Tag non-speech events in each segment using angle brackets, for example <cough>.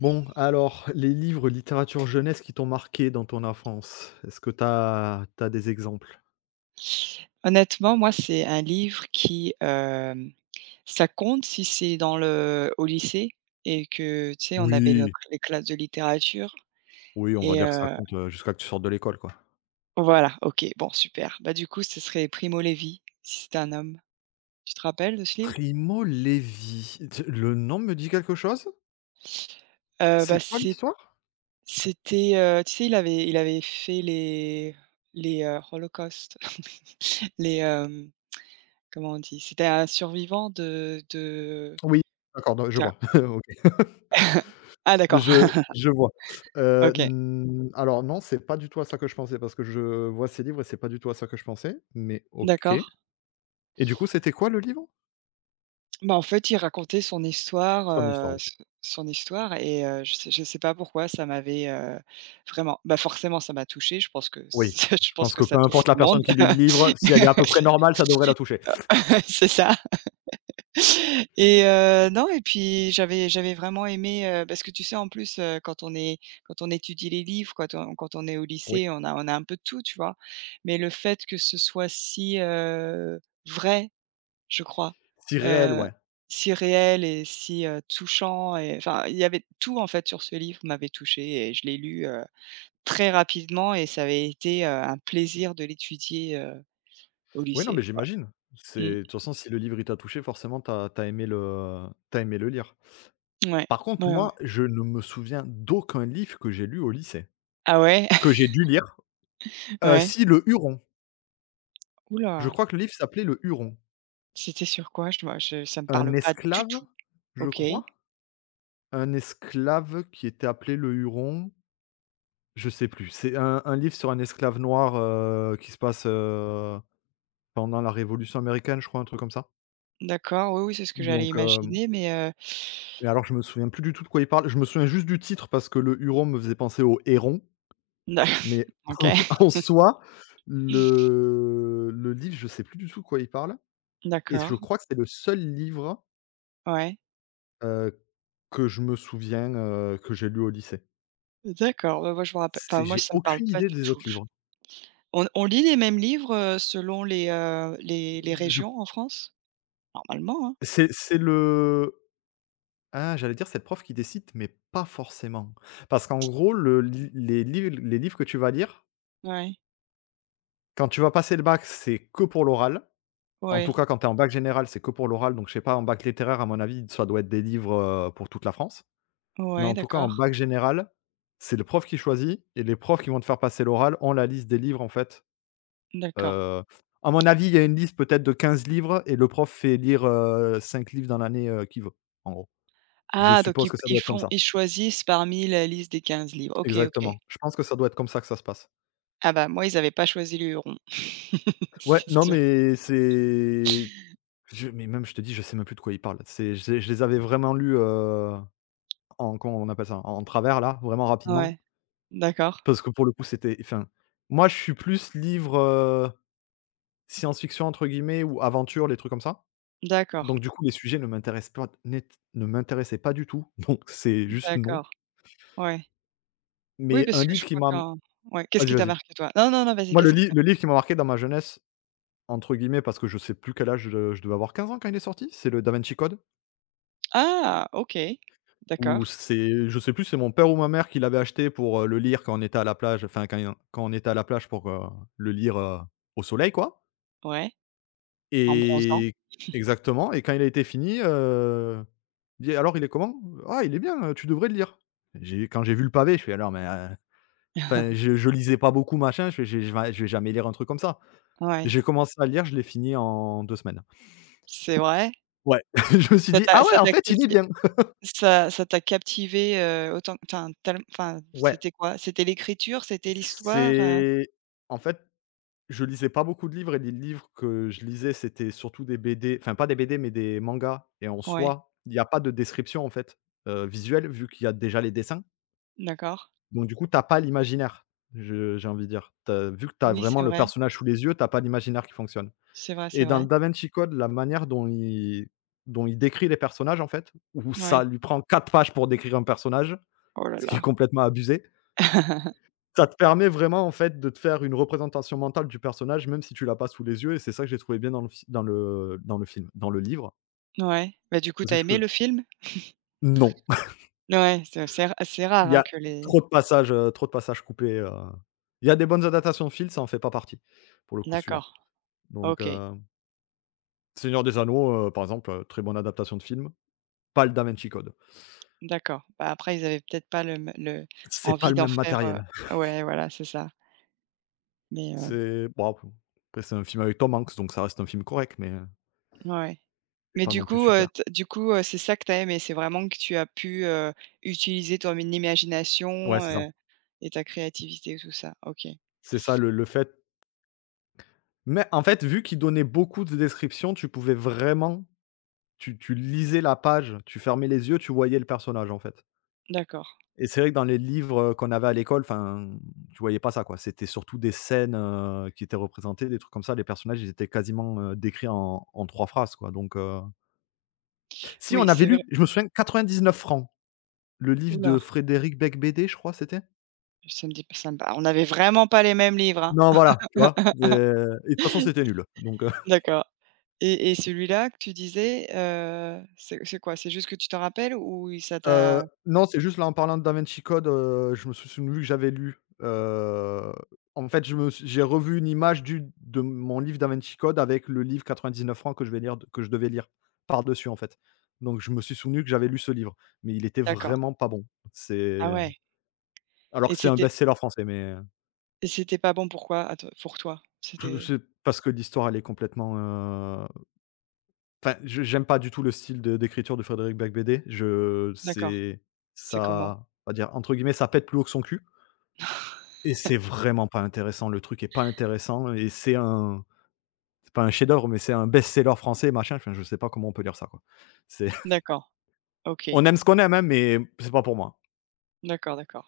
Bon, alors, les livres littérature jeunesse qui t'ont marqué dans ton enfance, est-ce que tu as des exemples? Honnêtement, moi, c'est un livre qui, ça compte si c'est dans le au lycée et que, tu sais, on avait nos Oui, les classes de littérature oui, on va et dire que ça heu compte, jusqu'à que tu sortes de l'école, quoi. voilà. OK, bon, super. Bah, du coup, ce serait Primo Levi, Si c'était un homme. Tu te rappelles de ce livre? Primo Levi, t le nom me dit quelque chose? Heu, C'est bah, quoi c'est l'histoire? c'était, tu sais, il avait fait les holocaustes, <laughs> les, hem, comment on dit? C'était un survivant de Oui, d'accord, donc je d'un vois. <laughs> OK, <laughs> ah d'accord, je <laughs> je vois. OK, N Alors non, c'est pas du tout à ça que je pensais parce que je vois ces livres et c'est pas du tout à ça que je pensais, mais OK, d'accord. et du coup, c'était quoi le livre? Bah, en fait, il racontait son histoire, Son histoire. s son histoire je sais pas pourquoi ça m'avait, vraiment forcément ça m'a touchée. Je pense que Oui, ça <laughs> je je pense pense que que ça peu touche importe la tout le monde. personne qui les livre, si elle est à <laughs> peu près normale, ça devrait la toucher. C'est ça. Non, et puis j'avais vraiment aimé, parce que tu sais, en plus, quand on étudie les livres, quand on est au Oui. lycée, on a un peu de tout, tu vois? Mais le fait que ce soit si, vrai. Je crois, Si réel, heu, ouais. si réel et si, touchant et enfin, il y avait tout. En fait sur ce livre m'avait touché et je l'ai lu, très rapidement et ça avait été, un plaisir de l'étudier, au Oui, non, lycée. mais Voilà. j'imagine. C'est, Mmh. de toute façon, si le livre, il t'a touché, forcément, t'as as aimé le t'as aimé le lire. Ouais. Par contre, Ouais, ouais. moi, je ne me souviens d'aucun livre que j'ai lu au lycée, Ah ouais? que <laughs> j'ai dû lire. Ouais. Si, Le Huron. Je Ouh. crois que le livre s'appelait Le Huron. C'était sur quoi? Je vois je ça me Un parle pas du esclave, tout. je OK. crois? Un esclave qui était appelé le Huron, je sais plus. C'est un livre sur un esclave noir, qui se passe, pendant la révolution américaine, je crois, un truc comme ça. D'accord, oui, oui, c'est ce que j'allais Donc, hem imaginer, mais, Et <laughs> alors je me souviens plus du tout de quoi il parle. Je me souviens juste du titre parce que le Huron me faisait penser au héron, mais OK. <laughs> en soi, le livre, je sais plus du tout de quoi il parle, et je D'accord, crois que c'est le seul livre, ouais. heu, que je me souviens, que j'ai lu au lycée. D'accord. Bah, moi je me rappelle enfin C'est moi J'ai ça me parle aucune pas idée du des tout. autres livres. On lit les mêmes livres, selon les Je régions en France? Normalement, hein? C'est le ah, J'allais dire c'est le prof qui décide, mais pas forcément. Parce qu'en gros, le li les livres que tu vas lire, Ouais. quand tu vas passer le bac, c'est que pour l'oral. En tout Ouais. cas, quand tu es en bac général, c'est que pour l'oral. Donc, je sais pas, en bac littéraire, à mon avis, ça doit être des livres, pour toute la France. Mais, Ouais, en tout cas, en d'accord. bac général, c'est le prof qui choisit, et les profs qui vont te faire passer l'oral ont la liste des livres, en fait. D'accord. Heu, à mon avis, il y a une liste peut-être de 15 livres, et le prof fait lire cinq livres dans l'année, qu'il veut, en gros. Je Ah donc suppose ils que ça ils doit être comme font ça. ils choisissent parmi la liste des 15 livres. OK, OK. Exactement. Je pense que ça doit être comme ça que ça se passe. Ah bah, moi, ils avaient pas choisi le Huron. <laughs> Ouais, C'est non, sûr. mais même je te dis, je sais même plus de quoi ils parlent. C'est Je les avais vraiment lus, en comment on appelle ça? En travers là, vraiment rapidement. Ouais. D'accord. Parce que pour le coup, c'était, enfin, moi je suis plus livre, science-fiction entre guillemets, ou aventure, les trucs comme ça. D'accord. Donc du coup, les sujets ne m'intéressaient pas du tout. <laughs> Donc c'est juste non. D'accord. Ouais. Oui, Mais parce un que je livre qui crois m'a qu'en ouais, qu'est-ce Vas-y, qui t'a vas-y. marqué, toi? Non, non, non, vas-y, Moi, le qu'est-ce qui li t'a le marqué? livre qui m'a marqué dans ma jeunesse, entre guillemets, parce que je sais plus quel âge, je devais avoir 15 ans quand il est sorti, c'est le Da Vinci Code. Ah! OK. Ou D'accord. c'est, je sais plus, c'est mon père ou ma mère qui l'avait acheté pour, le lire quand on était à la plage, enfin, quand on était à la plage pour, le lire, au soleil, quoi. Ouais. En bronzant. Et exactement, et quand il a été fini, il dit: «Alors, il est comment? Ah, il est bien, tu devrais le lire». J'ai Quand j'ai vu le pavé, je fais: «Ah mais» enfin, <laughs> je lisais pas beaucoup machin, je fais: «Je vais jamais lire un truc comme ça». Ouais. J'ai commencé à le lire, je l'ai fini en 2 semaines. C'est vrai? Ouais, <laughs> je me suis Ça dit: t'a «Ah ouais, ça en t'a fait il est capti bien». ça t'a captivé, autant enfin tellem enfin Ouais, c'était quoi? C'était l'écriture? C'était l'histoire, heu? c'est en fait, je lisais pas beaucoup de livres, et les livres que je lisais, c'était surtout des BD, enfin, pas des BD, mais des mangas, et en Ouais, soi, il y a pas de description, en fait, visuelle, vu qu'il y a déjà les dessins. d'accord. Donc du coup, t'as pas l'imaginaire, je j'ai envie de dire. Tu Vu que tu as Oui, c'est vraiment le vrai. personnage sous les yeux, t'as pas l'imaginaire qui fonctionne, C'est vrai, c'est et dans le vrai. Da Vinci Code, la manière dont il décrit les personnages, en fait, où ça Ouais. lui prend 4 pages pour décrire un personnage, Oh là ce qui là. est complètement abusé. <laughs> Ça te permet vraiment, en fait, de te faire une représentation mentale du personnage, même si tu l'as pas sous les yeux, et c'est ça que j'ai trouvé bien dans le film, dans le livre. Ouais. Bah, du coup, tu Parce as que je aimé le film? Non, <laughs> Ouais, c'est il rare, y hein, a que les trop de passages, trop de passages, coupés, il y a des bonnes adaptations de films, ça en fait pas partie, pour le coup, celui-là. d'accord, Donc OK, heu, Seigneur des Anneaux, par exemple, très bonne adaptation de film, pas le Da Vinci Code. d'accord. Bah, après ils avaient peut-être pas le m le C'est pas envie le d'en même faire, matériel. Ouais, voilà, c'est ça. Mais, C'est bon, après c'est un film avec Tom Hanks, donc ça reste un film correct, mais ouais. c'est Mais pas du non plus coup, super. t du coup, c'est ça que tu as aimé? C'est vraiment que tu as pu, utiliser ton Ouais, imagination, c'est ça. Et ta créativité, tout ça? OK, C'est ça le fait Mais en fait, vu qu'il donnait beaucoup de descriptions, tu pouvais vraiment, tu lisais la page, tu fermais les yeux, tu voyais le personnage, en fait. d'accord. Et c'est vrai que dans les livres, qu'on avait à l'école, enfin, tu voyais pas ça, quoi. C'était surtout des scènes, qui étaient représentées, des trucs comme ça. Les personnages, ils étaient quasiment, décrits en 3 phrases, quoi, donc, si, Oui, on avait c'est vrai. lu, je me souviens, 99 francs, le livre Oula, de Frédéric Becbédé, je crois, c'était? ça me dit ça me pa on avait vraiment pas les mêmes livres, hein. Non, voilà, tu vois? C'est Et de toute façon, c'était nul, donc. D'accord. Et celui-là que tu disais, c'est quoi? C'est juste que tu t'en rappelles ou ça t'a Non, c'est juste là en parlant de Da Vinci Code, je me suis souvenu que j'avais lu, en fait, je me suis j'ai revu une image du de mon livre Da Vinci Code avec le livre 99 que je vais lire d que je devais lire par-dessus, en fait. Donc je me suis souvenu que j'avais lu ce livre, mais il était d'accord. vraiment pas bon. Ah C'est, ouais. alors et que c'est un c'était best-seller français, mais et c'était pas bon pourquoi? À toi pour toi? je C'était c'est parce que l'histoire, elle est complètement, enfin, je j'aime pas du tout le style de d'écriture de Frédéric Becbédé. Je d'accord. C'est C'est comment? ça, on va dire, entre guillemets, «ça pète plus haut que son cul». <laughs> Et c'est vraiment pas intéressant, le truc est pas intéressant, et c'est pas un chef-d'œuvre, mais c'est un best-seller français, machin, enfin, je sais pas comment on peut lire ça, quoi. C'est <laughs> D'accord, OK. On aime ce qu'on aime, hein, mais c'est pas pour moi. D'accord, d'accord.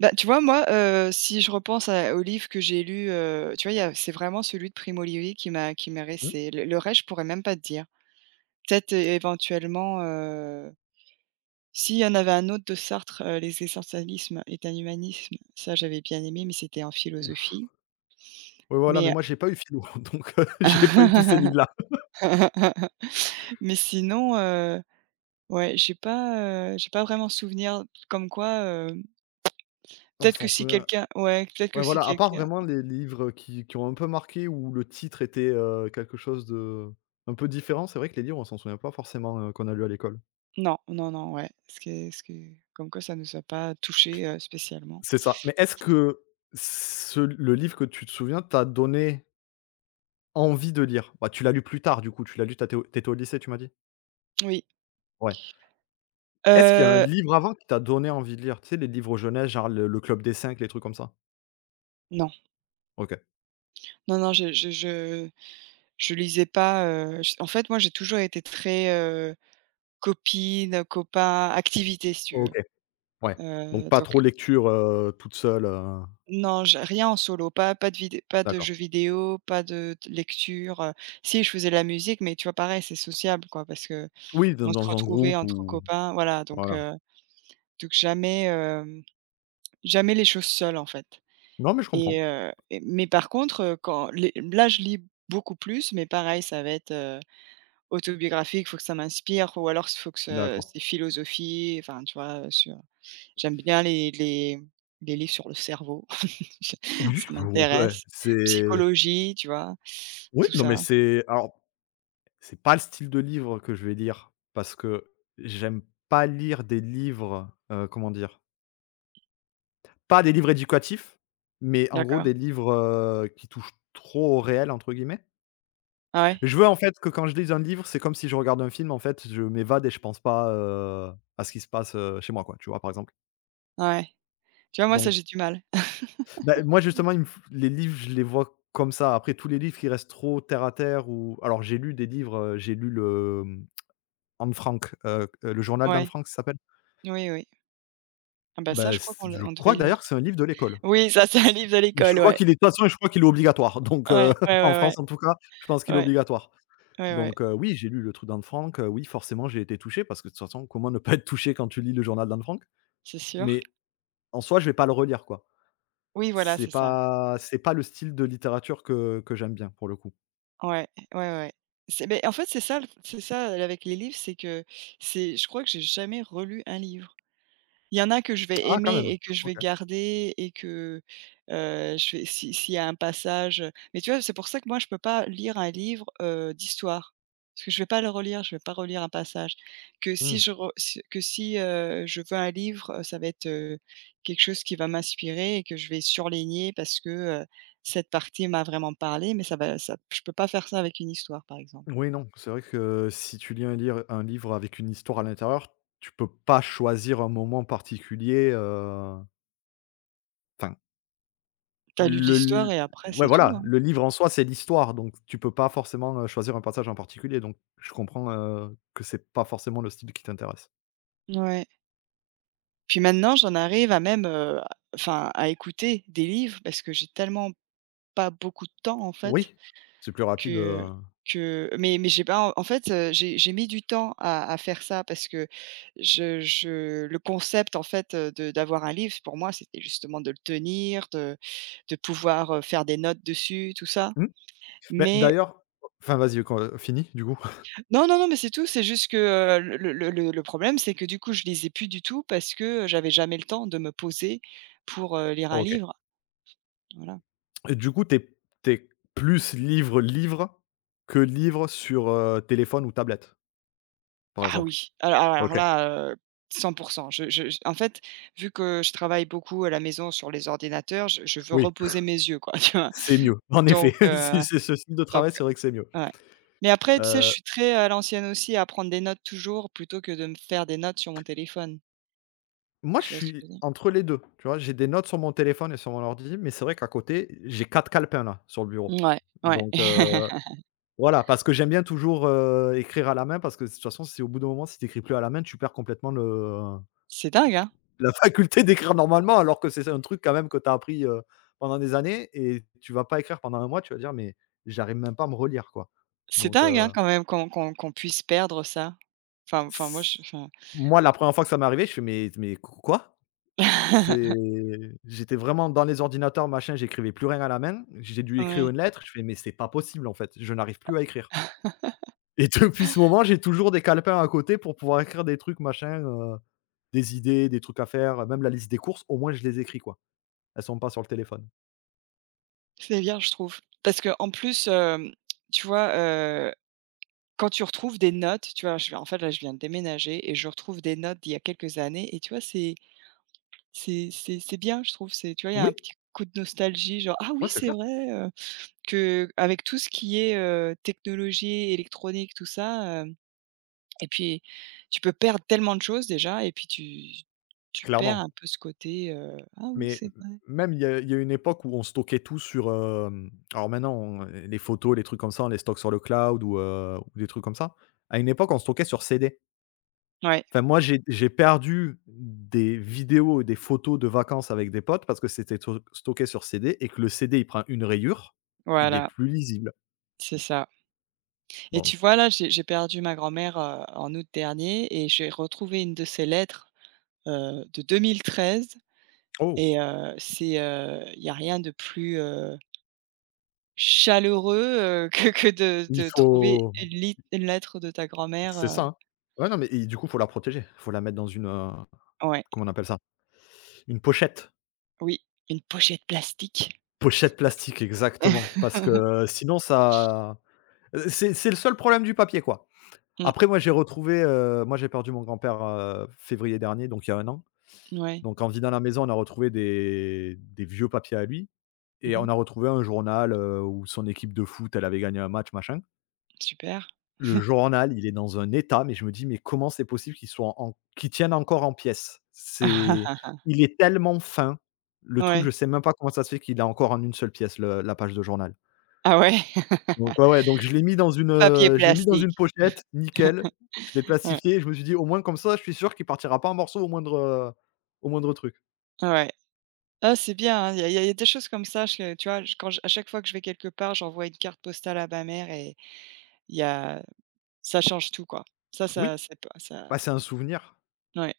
Bah, tu vois, moi, si je repense à aux livres que j'ai lus, tu vois, il y a c'est vraiment celui de Primo Levi qui m'est Mmh? resté. Le reste, je pourrais même pas te dire. Peut-être, éventuellement, si, il y en avait un autre de Sartre, Les Essentialismes est un humanisme. Ça, j'avais bien aimé, mais c'était en philosophie. Oui, voilà, mais Mais moi j'ai pas eu philo, <laughs> donc, j'ai pas eu tous ces <laughs> livres-là. mais sinon, ouais, j'ai pas vraiment souvenir, comme quoi, On peut-être que s'en si souvient, quelqu'un ouais, peut-être que ouais, si voilà, à part quelqu'un. vraiment les livres qui ont un peu marqué, où le titre était, quelque chose de un peu différent, c'est vrai que les livres, on s'en souvient pas forcément, qu'on a lu à l'école. Non, non, non, ouais. Comme quoi ça ne nous a pas touchés, spécialement. C'est ça, mais est-ce que ce le livre que tu te souviens t'a donné envie de lire. Bah, tu l'as lu plus tard, du coup, tu l'as lu t'as étais au lycée, tu m'as dit? Oui, Ouais. Est-ce qu'il y a un heu, livre avant qui t'a donné envie de lire? Tu sais, les livres jeunesse, genre le Club des cinq, les trucs comme ça? non, OK. non, non, je lisais pas, j en fait, moi, j'ai toujours été très, copine, copain, activité, si tu veux. OK, ouais. Donc pas Donc trop lecture, toute seule, non, j'ai rien en solo, pas de vidé pas de d'accord. jeux vidéo, pas de t lecture. Si, je faisais de la musique, mais tu vois, pareil, c'est sociable, quoi, parce que Oui, dans on se dans un retrouvait groupe, entre ou copains, voilà, voilà. Donc jamais, jamais les choses seules, en fait. Non, mais je comprends. Mais par contre, quand les là, je lis beaucoup plus, mais pareil, ça va être, autobiographique, il faut que ça m'inspire, ou alors il faut que ce D'accord. c'est philosophie, enfin, tu vois, sur j'aime bien les les livres sur le cerveau. <laughs> Je Oui, ça <laughs> ouais, m'intéresse. c'est Psychologie, tu vois? oui, Tout non, mais ça. C'est pas le style de livre que je vais lire, parce que j'aime pas lire des livres, comment dire? Pas des livres éducatifs, mais en gros D'accord. des livres, qui touchent trop au réel, entre guillemets. Ah ouais? Je veux, en fait, que quand je lis un livre, c'est comme si je regarde un film, en fait, je m'évade et je pense pas, à ce qui se passe, chez moi, quoi, tu vois? Par exemple. Ah ouais. Tu vois, moi, ça, Donc, j'ai du mal. <laughs> bah, moi justement, il me f les livres je les vois comme ça. Après tous les livres qui restent trop terre à terre, ou alors j'ai lu des livres, j'ai lu le, Anne Frank, Le Journal d'Anne Ouais. Frank ça s'appelle. Oui, oui. Ah bah, ça, je Bah, crois c qu'on le je on devait crois le lire. d'ailleurs que c'est un livre de l'école. Oui, ça, c'est un livre de Je l'école, crois ouais. qu'il est de toute façon, je crois qu'il est obligatoire, donc, Ouais, ouais, <laughs> en ouais, ouais. France, en tout cas, je pense qu'il est Ouais, obligatoire. ouais, ouais, Donc oui, j'ai lu le truc d'Anne Frank, oui, forcément, j'ai été touché parce que de toute façon, comment ne pas être touché quand tu lis le journal d'Anne Frank? c'est sûr. Mais en soi, je vais pas le relire, quoi. Oui, voilà, C'est c'est ça. pas c'est pas le style de littérature que j'aime bien, pour le coup. Ouais, ouais, ouais. C'est mais en fait, c'est ça avec les livres, c'est que c'est je crois que j'ai jamais relu un livre. Il y en a que je vais Ah, quand aimer même! et que je OK. vais garder et que, je vais si s'il y a un passage, mais tu vois, c'est pour ça que moi, je peux pas lire un livre, d'histoire. Parce que je vais pas le relire, je vais pas relire un passage. Que si Mmh. je re si que si, je veux un livre, ça va être, quelque chose qui va m'inspirer et que je vais surligner parce que, heu, cette partie m'a vraiment parlé, mais ça va ça je peux pas faire ça avec une histoire, par exemple. Oui, non, c'est vrai que si tu lis un livre avec une histoire à l'intérieur, tu peux pas choisir un moment particulier, enfin. T'as lu Le l'histoire l et après Ouais, c'est tout, voilà, hein. le livre en soi, c'est l'histoire, donc tu peux pas forcément, choisir un passage en particulier, donc je comprends, que c'est pas forcément le style qui t'intéresse. Ouais. Puis maintenant, j'en arrive à même, enfin, à écouter des livres parce que j'ai tellement pas beaucoup de temps, en fait, Oui, c'est plus rapide, que que mais j'ai pas en fait, j'ai mis du temps à faire ça parce que je le concept, en fait, de d'avoir un livre, pour moi, c'était justement de le tenir, de pouvoir, faire des notes dessus, tout ça. mmh, mais Mais d'ailleurs, enfin vas-y, con du coup. <laughs> non, non, non, mais c'est tout, c'est juste que, le problème, c'est que, du coup, je lisais plus du tout parce que j'avais jamais le temps de me poser pour, lire un OK. livre, voilà. Et du coup, t'es es plus livre, livre que livre sur, téléphone ou tablette, par Ah exemple? oui, alors OK, là, heu, 100 en fait, vu que je travaille beaucoup à la maison sur les ordinateurs, je veux oui, reposer mes yeux, quoi, <laughs> tu vois? c'est mieux. En effet, Donc <laughs> si heu, c'est ce style de donc travail, c'est vrai que c'est mieux. ouais. Mais après, tu sais, je Heu suis très à l'ancienne aussi, à prendre des notes toujours plutôt que de me faire des notes sur mon téléphone. Moi, je Tu vois ce que je suis veux dire? entre les 2. Tu vois? J'ai des notes sur mon téléphone et sur mon ordi, mais c'est vrai qu'à côté, j'ai 4 calepins, là, sur le bureau. Mouais, ouais. Donc, <laughs> voilà, parce que j'aime bien toujours, écrire à la main parce que de toute façon, si au bout d'un moment, si tu écris plus à la main, tu perds complètement le C'est dingue, hein? la <laughs> faculté d'écrire normalement alors que c'est un truc quand même que tu as appris, pendant des années et tu vas pas écrire pendant un mois, tu vas dire: «Mais j'arrive même pas à me relire, quoi». C'est Donc, dingue, hein, quand même qu'on qu'on qu'on puisse perdre ça. Enfin enfin moi je s enfin moi, la première fois que ça m'est arrivé, je fais: mais quoi?» C'est, <laughs> j'étais vraiment dans les ordinateurs, machin, j'écrivais plus rien à la main. J'ai dû écrire ouais. une lettre, je fais: «Mais c'est pas possible en fait, je n'arrive plus à écrire» et <laughs> depuis ce moment, j'ai toujours des calepins à côté pour pouvoir écrire des trucs, machin, des idées, des trucs à faire, même la liste des courses, au moins je les écris quoi. Elles sont pas sur le téléphone. C'est bien, je trouve. Parce que en plus, tu vois, quand tu retrouves des notes, tu vois? Je viens en fait, là, je viens de déménager et je retrouve des notes d'il y a quelques années et tu vois? C'est bien, je trouve. C'est tu vois? Il y a un Oui, petit coup de nostalgie, genre: «Ah oui, ouais, c'est c'est clair, vrai, que avec tout ce qui est, technologie, électronique, tout ça, hem et puis tu peux perdre tellement de choses déjà et puis tu perds clairement. un peu ce côté, «Ah oui, Mais c'est vrai». même il y a une époque où on stockait tout sur, alors maintenant on les photos, les trucs comme ça, on les stocke sur le cloud ou des trucs comme ça. À une époque, on stockait sur CD. Ouais, Enfin, moi, j'ai perdu des vidéos et des photos de vacances avec des potes parce que c'était to stocké sur CD et que le CD, il prend une rayure, il est voilà, plus lisible. c'est ça. Et tu Donc, vois? Là, j'ai perdu ma grand-mère, en août dernier, et j'ai retrouvé une de ses lettres, de 2013, Oh! C'est, il y a rien de plus, chaleureux, <laughs> que Il de trouver faut, une lit une lettre de ta grand-mère, c'est heu. ça, hein. Ouais, non, mais et du coup, faut la protéger. Faut la mettre dans une, Ouais, comment on appelle ça? Une pochette. oui, une pochette plastique. Pochette plastique, exactement, parce que <laughs> euh, sinon ça, c'est le seul problème du papier, quoi. Mmh, Après, moi, j'ai retrouvé, moi, j'ai perdu mon grand-père, février dernier, donc il y a un an. ouais. Donc en vidant la maison, on a retrouvé des vieux papiers à lui et on Mmh. a retrouvé un journal, où son équipe de foot, elle avait gagné un match, machin. Super. Le journal, il est dans un état, mais je me dis: «Mais comment c'est possible qu'il soit en qu'il tienne encore en pièces?» C'est, <laughs> il est tellement fin, le truc, Ouais. je sais même pas comment ça se fait qu'il a encore en une seule pièce le la page de journal. Ah ouais. Donc <laughs> ouais, ouais, donc je l'ai mis dans une, Papier je l'ai mis dans une plastique. pochette, <laughs> nickel. Je l'ai Ouais, plastifié et je me suis dit: «Au moins comme ça, je suis sûr qu'il partira pas en morceaux au moindre truc». ouais. Ah, c'est bien, hein, il y a y a des choses comme ça, je tu vois, je quand je à chaque fois que je vais quelque part, j'envoie une carte postale à ma mère et il y a ça change tout, quoi. Ça ça Oui, c'est pas ça bah, c'est un souvenir. ouais.